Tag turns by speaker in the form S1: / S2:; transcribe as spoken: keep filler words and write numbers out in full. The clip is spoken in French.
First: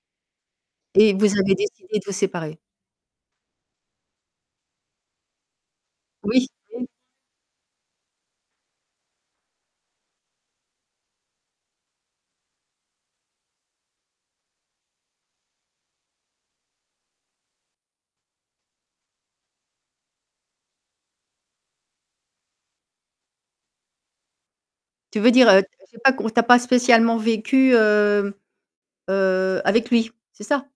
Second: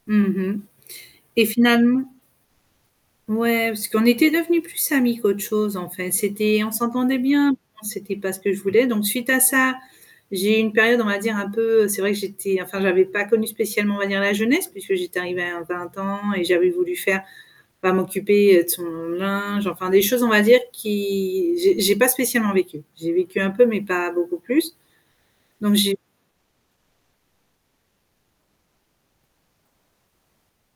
S1: Mmh mh.
S2: Et vous
S1: Et
S2: avez décidé
S1: finalement
S2: de vous séparer.
S1: Ouais, parce qu'on était devenu plus amis qu'autre chose, en fait.
S2: Oui.
S1: C'était on
S2: Mmh.
S1: s'entendait bien, on c'était pas ce que je voulais. Donc suite à ça, j'ai eu une période, on va dire, un peu c'est vrai que j'étais enfin j'avais pas connu spécialement, on va dire, la jeunesse, puisque j'étais arrivée à vingt ans et j'avais voulu faire bah, m'occuper de son linge, enfin des choses, on va dire, qui j'ai j'ai pas spécialement vécu. J'ai vécu un peu mais pas beaucoup plus.
S2: Tu veux dire, heu, heu,
S1: Donc j'ai
S2: j'ai pas com tu as pas spécialement vécu, heu, heu, avec lui, c'est ça?